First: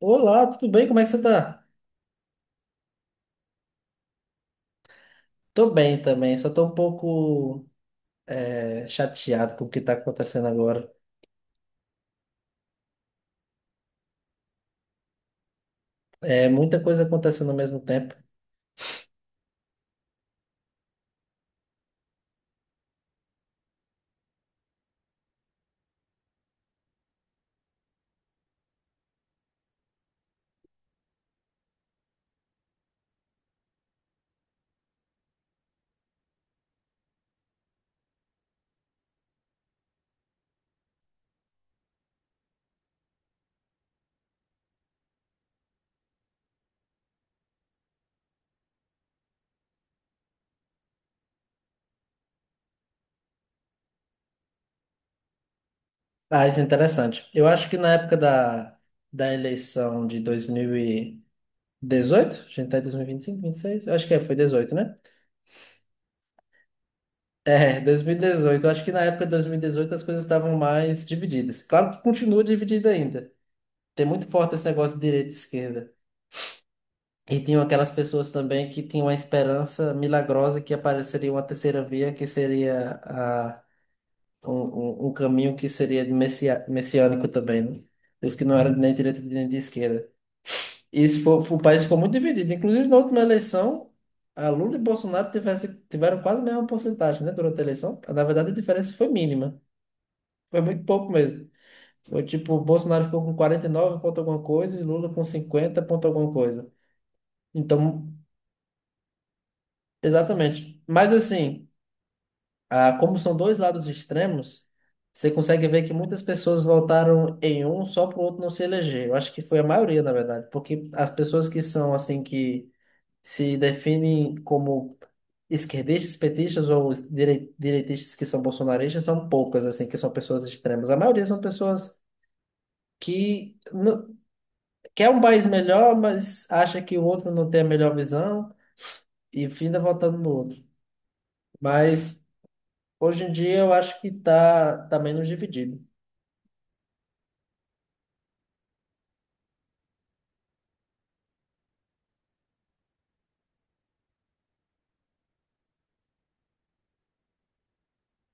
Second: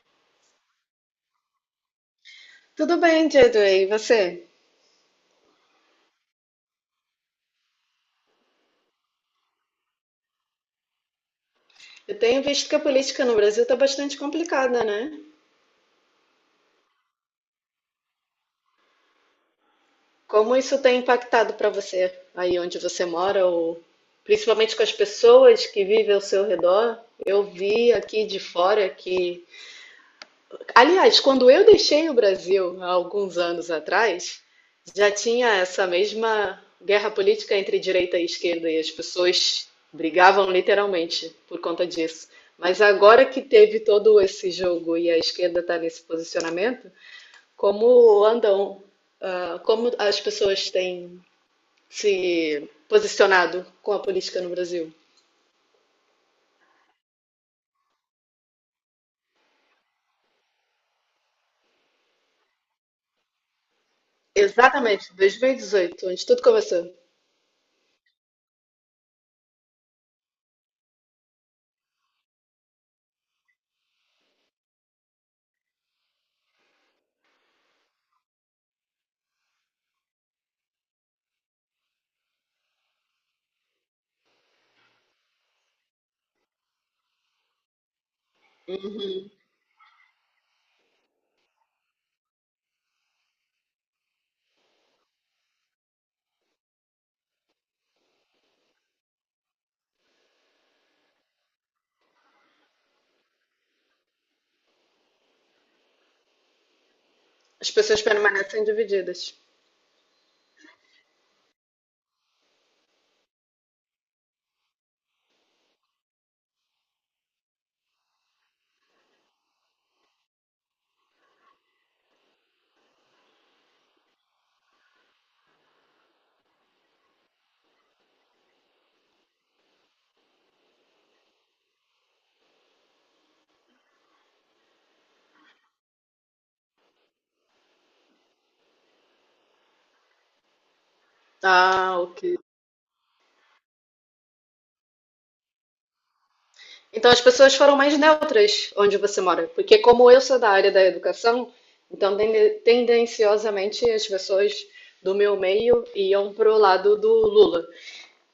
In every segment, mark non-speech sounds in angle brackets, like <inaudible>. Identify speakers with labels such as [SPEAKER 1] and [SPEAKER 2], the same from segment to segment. [SPEAKER 1] Olá, tudo bem? Como é que você tá?
[SPEAKER 2] Tudo bem, Diego, e você?
[SPEAKER 1] Tô bem também, só tô um pouco chateado com o que tá acontecendo agora.
[SPEAKER 2] Eu tenho visto que a política no Brasil está bastante complicada, né?
[SPEAKER 1] É muita coisa acontecendo ao mesmo tempo.
[SPEAKER 2] Como isso tem impactado para você aí onde você mora, ou principalmente com as pessoas que vivem ao seu redor? Eu vi aqui de fora que Aliás, quando eu deixei o Brasil há alguns anos atrás, já tinha essa mesma guerra política entre direita e esquerda, e as pessoas brigavam literalmente por conta disso. Mas agora que teve todo esse jogo e a esquerda está nesse posicionamento, como andam, como as pessoas têm se posicionado com a política no Brasil?
[SPEAKER 1] Ah, isso é interessante. Eu acho que na época da eleição de 2018, a gente tá em 2025, 26? Eu acho que é, foi 18, né?
[SPEAKER 2] Exatamente, 2018, onde tudo começou.
[SPEAKER 1] É, 2018. Eu acho que na época de 2018 as coisas estavam mais divididas. Claro que continua dividida ainda. Tem muito forte esse negócio de direita e esquerda. E tinham aquelas pessoas também que tinham a esperança milagrosa que apareceria uma terceira via, que seria um caminho que seria de messiânico também, né? Os que não eram nem direita nem de esquerda. E isso o país ficou muito dividido. Inclusive, na última eleição, a Lula e Bolsonaro tiveram quase a mesma porcentagem, né, durante a eleição. Na verdade, a diferença foi mínima. Foi muito pouco mesmo. Foi tipo, o Bolsonaro ficou com 49 ponto alguma coisa e Lula com 50 ponto alguma coisa.
[SPEAKER 2] As pessoas
[SPEAKER 1] Então,
[SPEAKER 2] permanecem divididas.
[SPEAKER 1] exatamente. Mas assim. Ah, como são dois lados extremos, você consegue ver que muitas pessoas votaram em um só para o outro não se eleger. Eu acho que foi a maioria, na verdade, porque as pessoas que são assim que se definem como esquerdistas, petistas ou os direitistas que são bolsonaristas são poucas, assim, que são pessoas extremas. A maioria são pessoas que quer um país melhor, mas acha que o outro não tem a melhor visão e finda votando no outro.
[SPEAKER 2] Ah, ok.
[SPEAKER 1] Mas hoje em dia eu acho que tá menos dividido.
[SPEAKER 2] Então as pessoas foram mais neutras onde você mora, porque como eu sou da área da educação, então tendenciosamente as pessoas do meu meio iam pro lado do Lula.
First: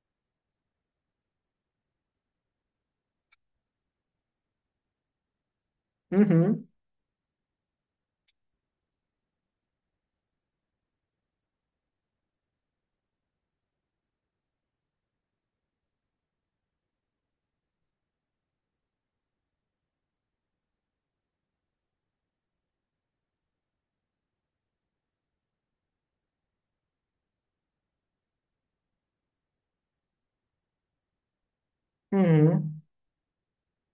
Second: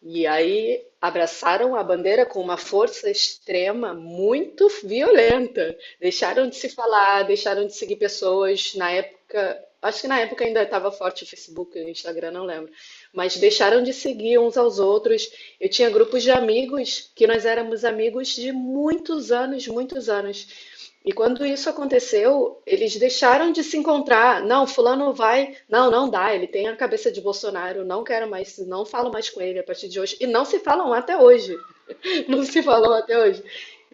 [SPEAKER 2] E aí abraçaram a bandeira com uma força extrema muito violenta. Deixaram de
[SPEAKER 1] Uhum,
[SPEAKER 2] se falar, deixaram de seguir pessoas. Na época, acho que na época ainda estava forte o Facebook, o Instagram, não lembro. Mas deixaram de seguir uns aos outros. Eu tinha grupos de amigos que nós éramos amigos de muitos anos, muitos anos. E quando isso aconteceu, eles deixaram de se encontrar. Não, fulano vai. Não, não dá. Ele tem a cabeça de Bolsonaro. Não quero mais. Não falo mais com ele a partir de hoje. E não se falam até hoje. <laughs> Não se
[SPEAKER 1] uhum.
[SPEAKER 2] falam até hoje.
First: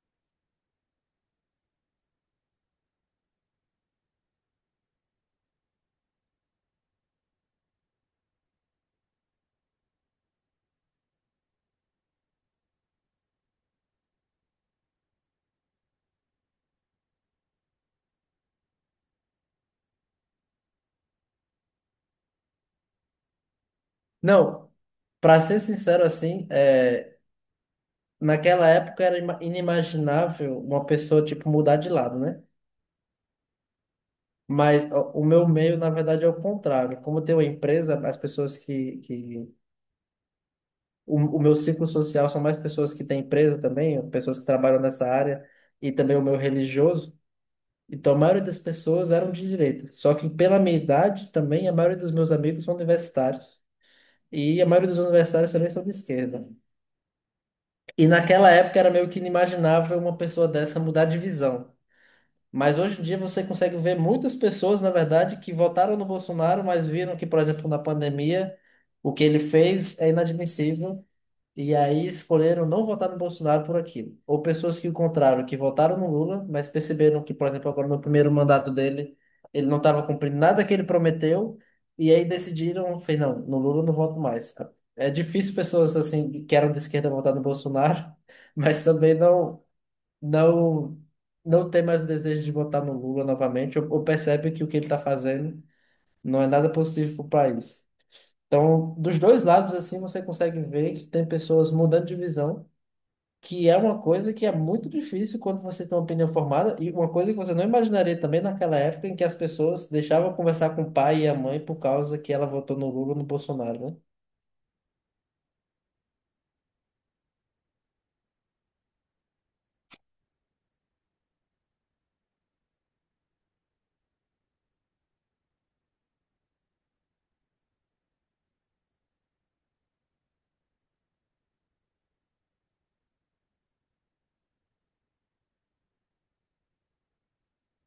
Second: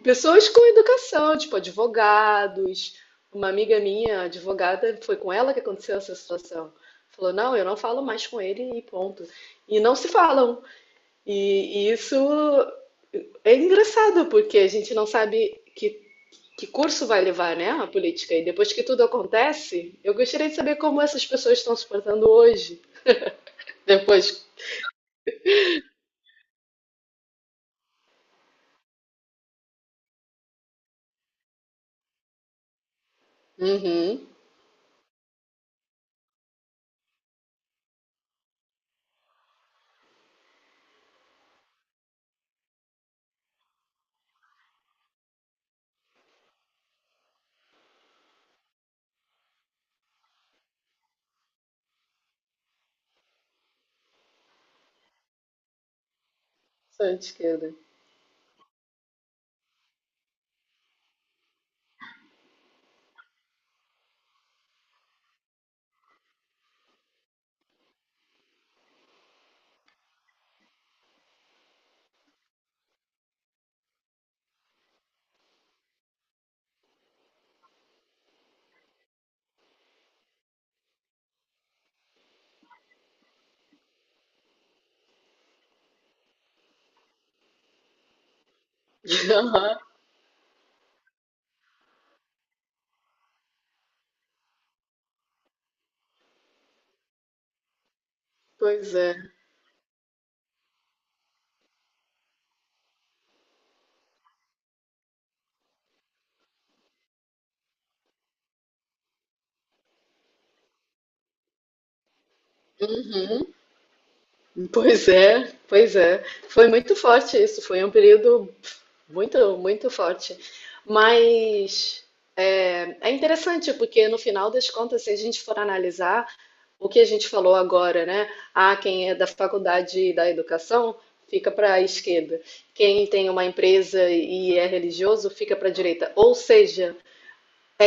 [SPEAKER 2] Pessoas com educação, tipo advogados. Uma amiga minha, advogada, foi com ela que aconteceu essa situação. Falou, não, eu não falo mais com ele e ponto. E não se falam. E isso é engraçado, porque a gente não sabe que curso vai levar, né, a política? E depois que tudo acontece, eu gostaria de saber como essas pessoas estão se portando hoje. Depois.
[SPEAKER 1] Não, para ser sincero assim, é, naquela época era inimaginável uma pessoa tipo mudar de lado, né?
[SPEAKER 2] Uhum.
[SPEAKER 1] Mas ó, o meu meio, na verdade, é o contrário. Como eu tenho uma empresa, as pessoas que... O meu ciclo social são mais pessoas que têm empresa também, pessoas que trabalham nessa área, e também o meu religioso. Então, a maioria das pessoas eram de direita. Só que pela minha idade também, a maioria dos meus amigos são universitários. E a maioria dos universitários também são de esquerda.
[SPEAKER 2] Sou de esquerda.
[SPEAKER 1] E naquela época era meio que inimaginável uma pessoa dessa mudar de visão. Mas hoje em dia você consegue ver muitas pessoas, na verdade, que votaram no Bolsonaro, mas viram que, por exemplo, na pandemia, o que ele fez é inadmissível e aí escolheram não votar no Bolsonaro por aquilo. Ou pessoas que o contrário, que votaram no Lula, mas perceberam que, por exemplo, agora no primeiro mandato dele, ele não estava cumprindo nada que ele prometeu, e aí decidiram, foi, não, no Lula eu não voto mais. É difícil pessoas assim que eram de esquerda votar no Bolsonaro, <laughs> mas também
[SPEAKER 2] <laughs> Aham.
[SPEAKER 1] não não tem mais o desejo de votar no Lula novamente, ou percebe que o que ele está fazendo não é nada positivo para o país. Então,
[SPEAKER 2] Pois é.
[SPEAKER 1] dos dois lados, assim, você consegue ver que tem pessoas mudando de visão, que é uma coisa que é muito difícil quando você tem uma opinião formada, e uma coisa que você não imaginaria também naquela época em que as pessoas deixavam conversar com o pai e a mãe por causa que ela votou no Lula ou no Bolsonaro, né?
[SPEAKER 2] Pois é. Pois é. Foi muito forte isso. Foi um período muito, muito forte. Mas é interessante, porque no final das contas, se a gente for analisar o que a gente falou agora, né? Ah, quem é da faculdade da educação fica para a esquerda. Quem tem uma empresa e é religioso fica para a direita. Ou seja,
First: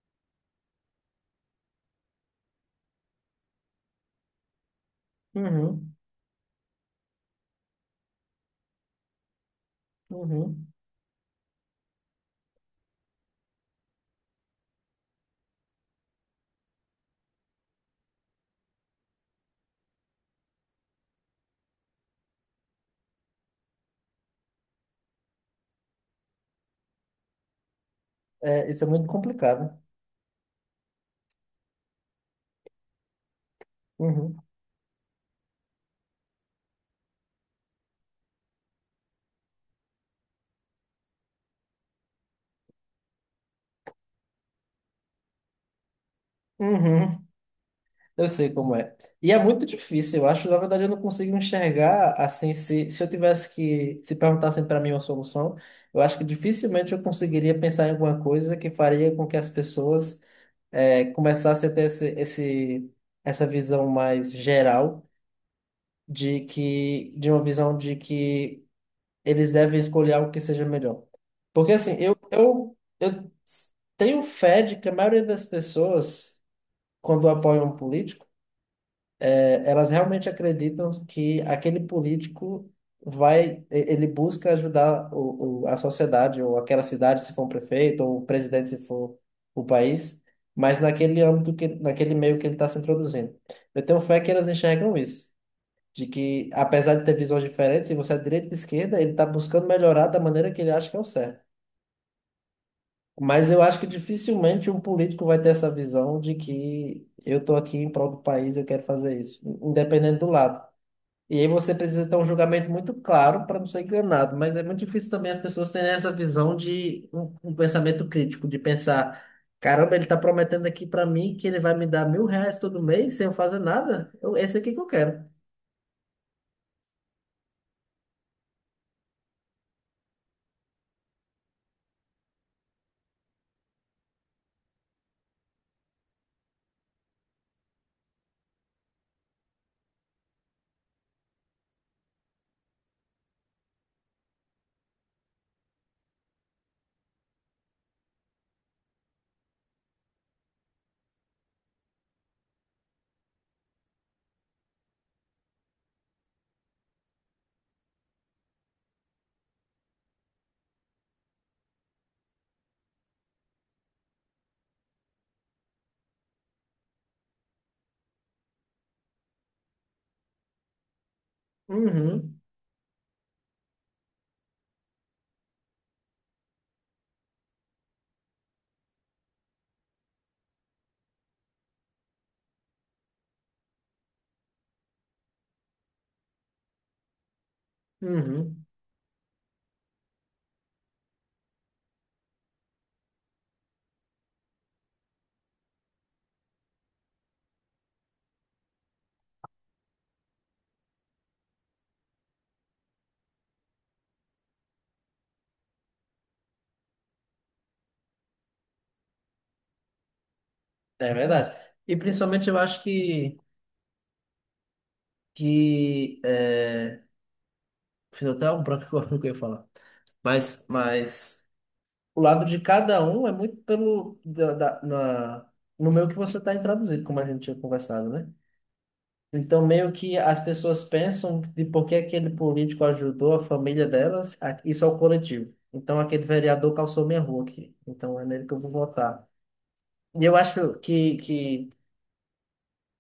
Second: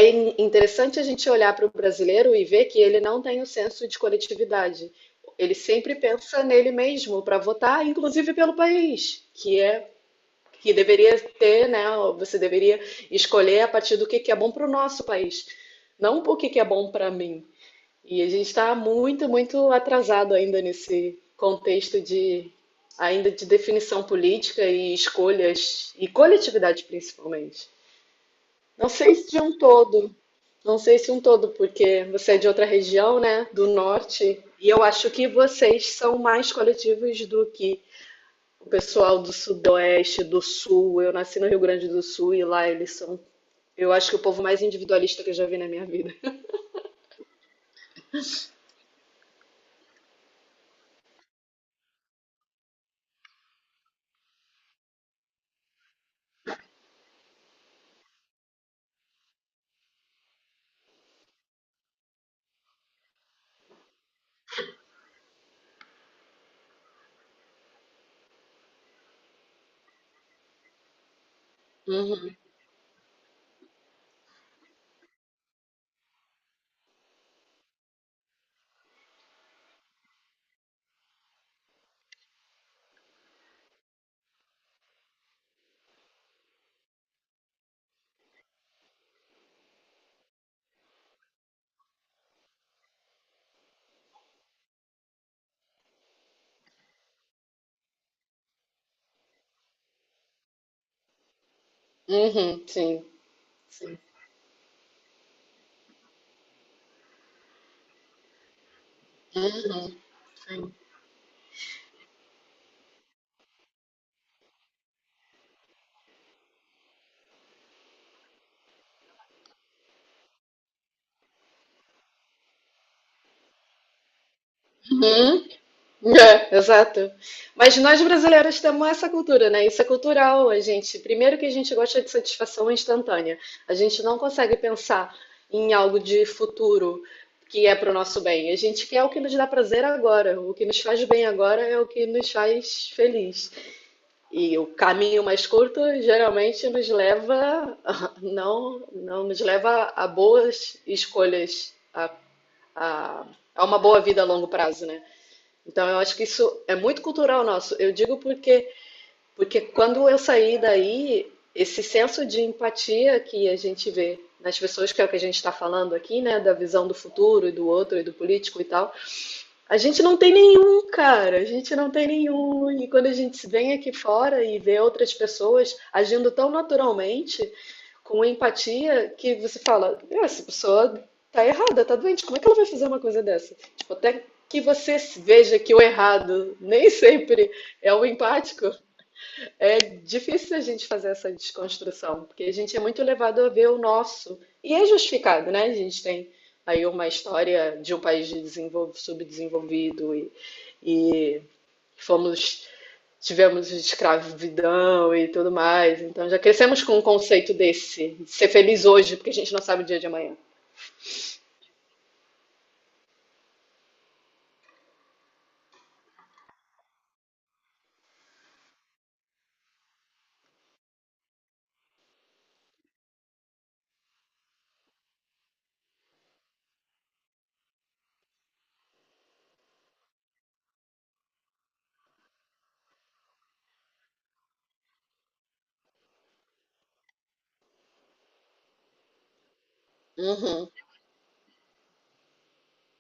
[SPEAKER 2] interessante a gente olhar para o brasileiro e ver que ele não tem o senso de coletividade. Ele
[SPEAKER 1] Uhum,
[SPEAKER 2] sempre pensa nele mesmo para votar, inclusive pelo país, que é
[SPEAKER 1] uhum.
[SPEAKER 2] que deveria ter, né? Você deveria escolher a partir do que é bom para o nosso país, não o que, que é bom para mim. E a gente está muito, muito atrasado ainda nesse contexto de ainda de definição política e escolhas e coletividade principalmente.
[SPEAKER 1] É, isso é
[SPEAKER 2] Não
[SPEAKER 1] muito
[SPEAKER 2] sei se de um
[SPEAKER 1] complicado.
[SPEAKER 2] todo, não sei se um todo, porque você é de outra região, né, do
[SPEAKER 1] Uhum,
[SPEAKER 2] norte, e eu acho que vocês são mais coletivos do que o pessoal do Sudoeste, do Sul. Eu nasci no Rio Grande do Sul e lá eles são. Eu acho que o povo mais individualista que eu já vi na minha vida.
[SPEAKER 1] uhum. Eu sei como é. E é muito difícil, eu acho. Na verdade, eu não consigo enxergar assim. Se eu tivesse que. Se perguntassem para mim uma solução, eu acho que dificilmente eu conseguiria pensar em alguma coisa que faria com que as pessoas começassem a ter essa visão mais geral de que. De uma visão de que eles devem escolher algo que seja melhor. Porque assim, eu,
[SPEAKER 2] Uhum,
[SPEAKER 1] eu, eu tenho fé de que a maioria das pessoas, quando apoiam um político, elas realmente acreditam que aquele político ele busca ajudar a sociedade, ou aquela cidade, se for um prefeito, ou o presidente, se for o país, mas naquele âmbito, naquele meio que ele está se introduzindo. Eu tenho fé que elas enxergam isso, de que, apesar de ter visões diferentes, se você é de direita e de esquerda, ele está buscando melhorar da maneira que ele acha que é o certo.
[SPEAKER 2] uhum, sim,
[SPEAKER 1] Mas eu acho que
[SPEAKER 2] sim.
[SPEAKER 1] dificilmente um político vai ter essa visão de que eu estou aqui em prol do país, eu quero fazer isso, independente do lado. E aí você precisa ter um julgamento muito claro para não ser enganado, mas é muito difícil também as pessoas terem essa visão de um pensamento crítico, de pensar, caramba, ele está prometendo aqui para mim que ele vai me dar 1.000 reais todo mês sem eu fazer nada. Eu, esse é aqui que eu quero.
[SPEAKER 2] Uhum. É, exato. Mas nós brasileiros temos essa cultura, né? Isso é cultural, a gente. Primeiro que a gente gosta de satisfação instantânea. A gente não consegue pensar em algo de futuro que é para o nosso bem. A gente quer o que nos dá prazer agora. O que nos faz bem agora é o que nos faz feliz. E o caminho mais curto geralmente nos leva, <laughs> não, não nos leva a boas escolhas, a, a uma boa vida a longo prazo, né? Então eu acho que isso é muito cultural nosso. Eu digo porque quando eu saí daí, esse senso de empatia que a gente vê nas pessoas, que é o que a gente está falando aqui, né, da visão do futuro e do outro e do político e tal, a gente não tem nenhum, cara. A gente não tem
[SPEAKER 1] Uhum,
[SPEAKER 2] nenhum. E quando a gente vem aqui fora e vê outras pessoas agindo tão naturalmente, com empatia, que você fala: "Ah, essa pessoa tá errada, tá doente. Como é que ela vai fazer uma coisa dessa? Tipo, até que você veja que o errado nem <laughs> sempre é o
[SPEAKER 1] uhum.
[SPEAKER 2] empático, é difícil a gente fazer essa desconstrução, porque a gente é muito levado a ver o nosso. E é justificado, né? A gente tem aí uma história de um país de subdesenvolvido e fomos, tivemos escravidão e tudo mais. Então já crescemos com um conceito desse, de ser feliz hoje, porque a gente não sabe o dia de amanhã.
[SPEAKER 1] É verdade. E principalmente eu acho que é... Fiz até um branco <laughs> agora no que eu ia falar. Mas o lado de cada um é muito pelo no meio que você está introduzido, como a gente tinha conversado, né? Então, meio que as pessoas pensam de por que aquele político ajudou a família delas, isso é o coletivo. Então, aquele vereador calçou minha rua aqui. Então, é nele que eu vou votar. E eu
[SPEAKER 2] Uhum.
[SPEAKER 1] acho que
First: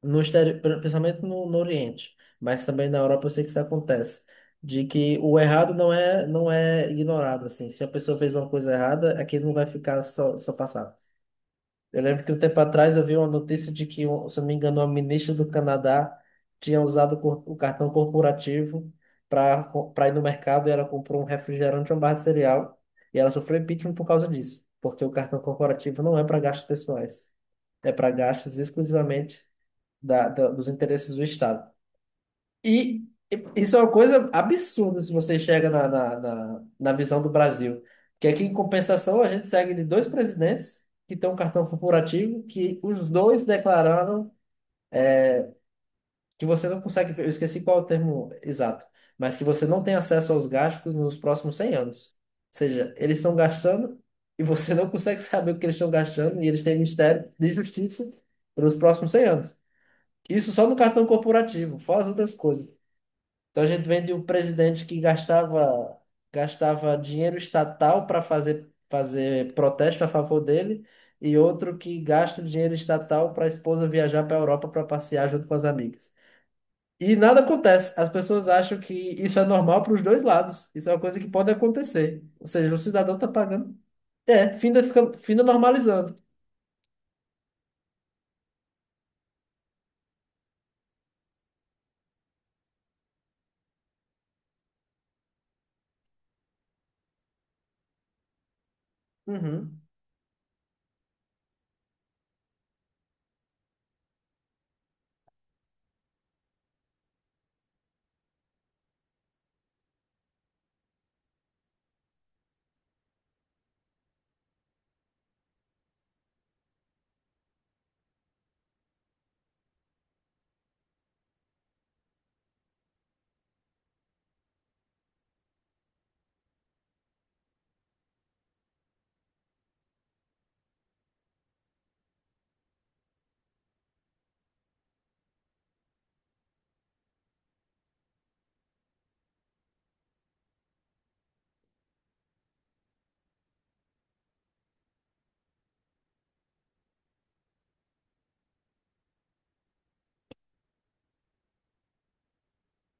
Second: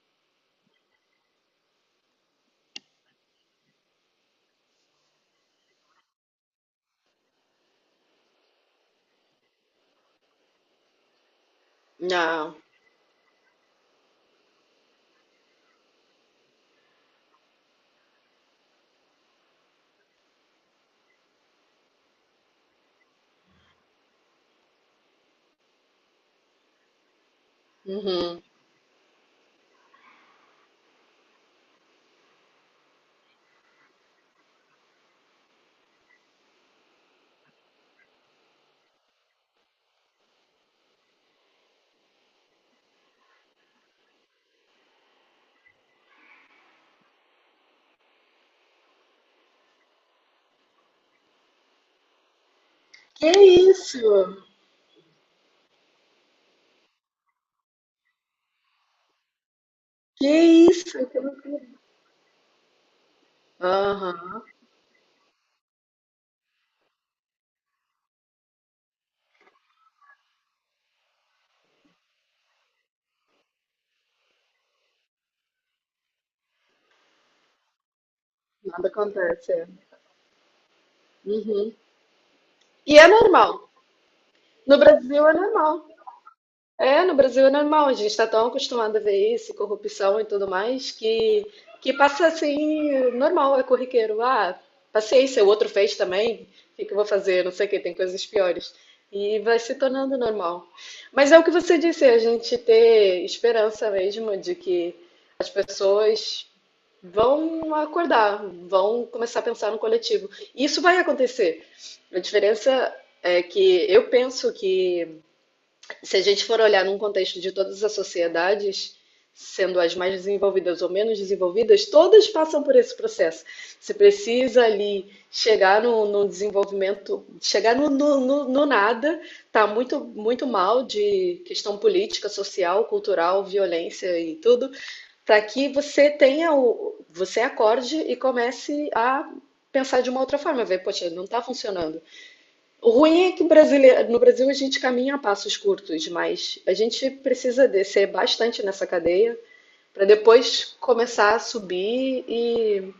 [SPEAKER 1] no exterior, principalmente no Oriente, mas também na Europa, eu sei que isso acontece, de que o errado não é ignorado, assim. Se a pessoa fez uma coisa errada, aquilo não vai ficar só passado. Eu lembro que um
[SPEAKER 2] Não.
[SPEAKER 1] tempo atrás eu vi uma notícia de que, se eu não me engano, uma ministra do Canadá tinha usado o o cartão corporativo para para ir no mercado e ela comprou um refrigerante e uma barra de cereal e ela sofreu impeachment por causa disso, porque o cartão corporativo não é para gastos pessoais, é para
[SPEAKER 2] Uhum.
[SPEAKER 1] gastos exclusivamente dos interesses do Estado. E isso é uma coisa absurda se você chega na visão do Brasil. Que aqui, em compensação, a gente segue de dois presidentes que têm um cartão corporativo que os dois declararam que você não consegue, eu esqueci qual é o termo exato, mas que você não tem acesso aos gastos nos próximos 100 anos. Ou seja, eles
[SPEAKER 2] Que
[SPEAKER 1] estão gastando e
[SPEAKER 2] isso?
[SPEAKER 1] você não consegue <laughs> saber o que eles estão gastando e eles têm Ministério de Justiça pelos próximos 100 anos.
[SPEAKER 2] Que
[SPEAKER 1] Isso só no
[SPEAKER 2] isso?
[SPEAKER 1] cartão
[SPEAKER 2] Que loucura.
[SPEAKER 1] corporativo, fora as outras coisas. Então a gente vem de um
[SPEAKER 2] Aham.
[SPEAKER 1] presidente que gastava dinheiro estatal para fazer protesto a favor dele, e outro que gasta dinheiro estatal para a esposa viajar para a Europa para passear junto com as amigas. E nada acontece. As pessoas acham
[SPEAKER 2] Nada
[SPEAKER 1] que isso é
[SPEAKER 2] acontece. É.
[SPEAKER 1] normal para os dois lados. Isso é uma coisa que pode
[SPEAKER 2] Uhum.
[SPEAKER 1] acontecer. Ou seja, o
[SPEAKER 2] E é
[SPEAKER 1] cidadão está
[SPEAKER 2] normal.
[SPEAKER 1] pagando. É,
[SPEAKER 2] No Brasil é
[SPEAKER 1] finda
[SPEAKER 2] normal.
[SPEAKER 1] normalizando.
[SPEAKER 2] É, no Brasil é normal. A gente está tão acostumado a ver isso, corrupção e tudo mais, que passa assim, normal, é corriqueiro. Ah, paciência, o outro fez também, o que que eu vou fazer? Não sei o que, tem coisas piores. E vai se
[SPEAKER 1] Uhum,
[SPEAKER 2] tornando normal. Mas é o que você disse, a gente ter esperança mesmo de que as pessoas vão acordar, vão começar a pensar no coletivo. E isso vai acontecer. A diferença é que eu penso que se a gente for olhar num contexto de todas as sociedades, sendo as mais desenvolvidas ou menos desenvolvidas, todas passam por esse processo. Você precisa ali chegar no desenvolvimento, chegar no nada, tá muito, muito mal de questão política, social, cultural, violência e tudo, para que você tenha o, você acorde e comece a pensar de uma outra forma, ver, poxa, não está funcionando. O ruim é que o brasileiro, no Brasil a gente caminha a passos curtos, mas a gente precisa descer bastante nessa cadeia para depois começar a subir e,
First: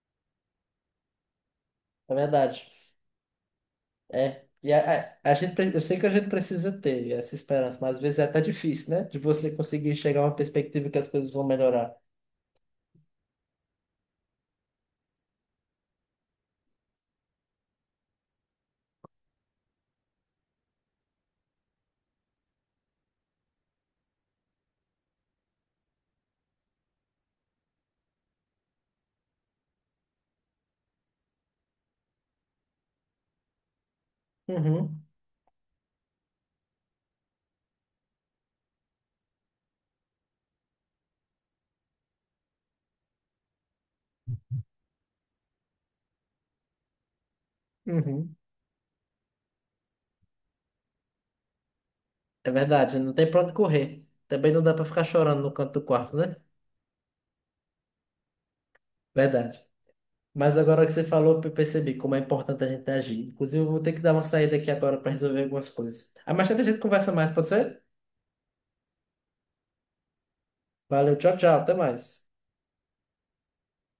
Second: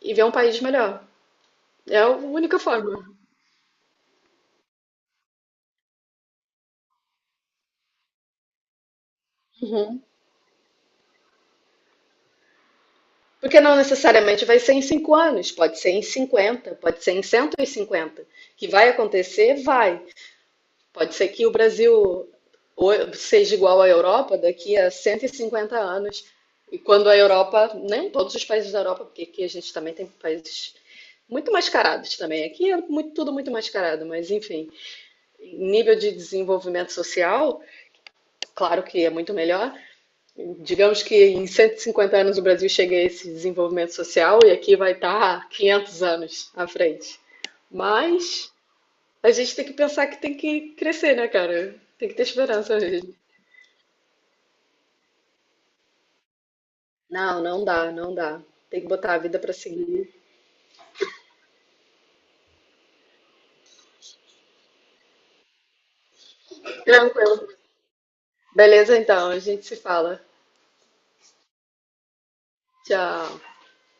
[SPEAKER 2] e ver um país melhor. É a
[SPEAKER 1] é
[SPEAKER 2] única
[SPEAKER 1] verdade.
[SPEAKER 2] forma.
[SPEAKER 1] É. E a a gente, eu sei que a gente precisa ter essa esperança, mas às vezes é até difícil, né? De você conseguir
[SPEAKER 2] Uhum.
[SPEAKER 1] chegar a uma perspectiva que as coisas vão melhorar.
[SPEAKER 2] Porque não necessariamente vai ser em 5 anos, pode ser em 50, pode ser em 150. Que vai acontecer, vai. Pode ser que o Brasil seja igual à Europa daqui a 150 anos. E quando a Europa, né, todos os países da Europa, porque aqui a gente também tem países muito mascarados também. Aqui é muito, tudo muito mascarado, mas enfim,
[SPEAKER 1] Uhum,
[SPEAKER 2] nível de desenvolvimento social, claro que é muito melhor. Digamos que em 150 anos o Brasil chegue a esse desenvolvimento social e aqui vai estar 500 anos à frente.
[SPEAKER 1] uhum.
[SPEAKER 2] Mas a gente tem que pensar que tem que crescer, né, cara? Tem que ter
[SPEAKER 1] É
[SPEAKER 2] esperança.
[SPEAKER 1] verdade, não tem pra onde correr. Também não dá pra ficar chorando no canto do quarto, né?
[SPEAKER 2] Não, não dá, não dá. Tem que botar a vida pra
[SPEAKER 1] Verdade.
[SPEAKER 2] seguir.
[SPEAKER 1] Mas agora que você falou, eu percebi como é importante a gente agir. Inclusive, eu vou ter que dar uma saída aqui agora para resolver algumas coisas. Ah, mais tarde a gente conversa mais,
[SPEAKER 2] Tranquilo.
[SPEAKER 1] pode ser?
[SPEAKER 2] Beleza, então, a gente se fala.
[SPEAKER 1] Valeu, tchau, tchau, até mais.
[SPEAKER 2] Tchau.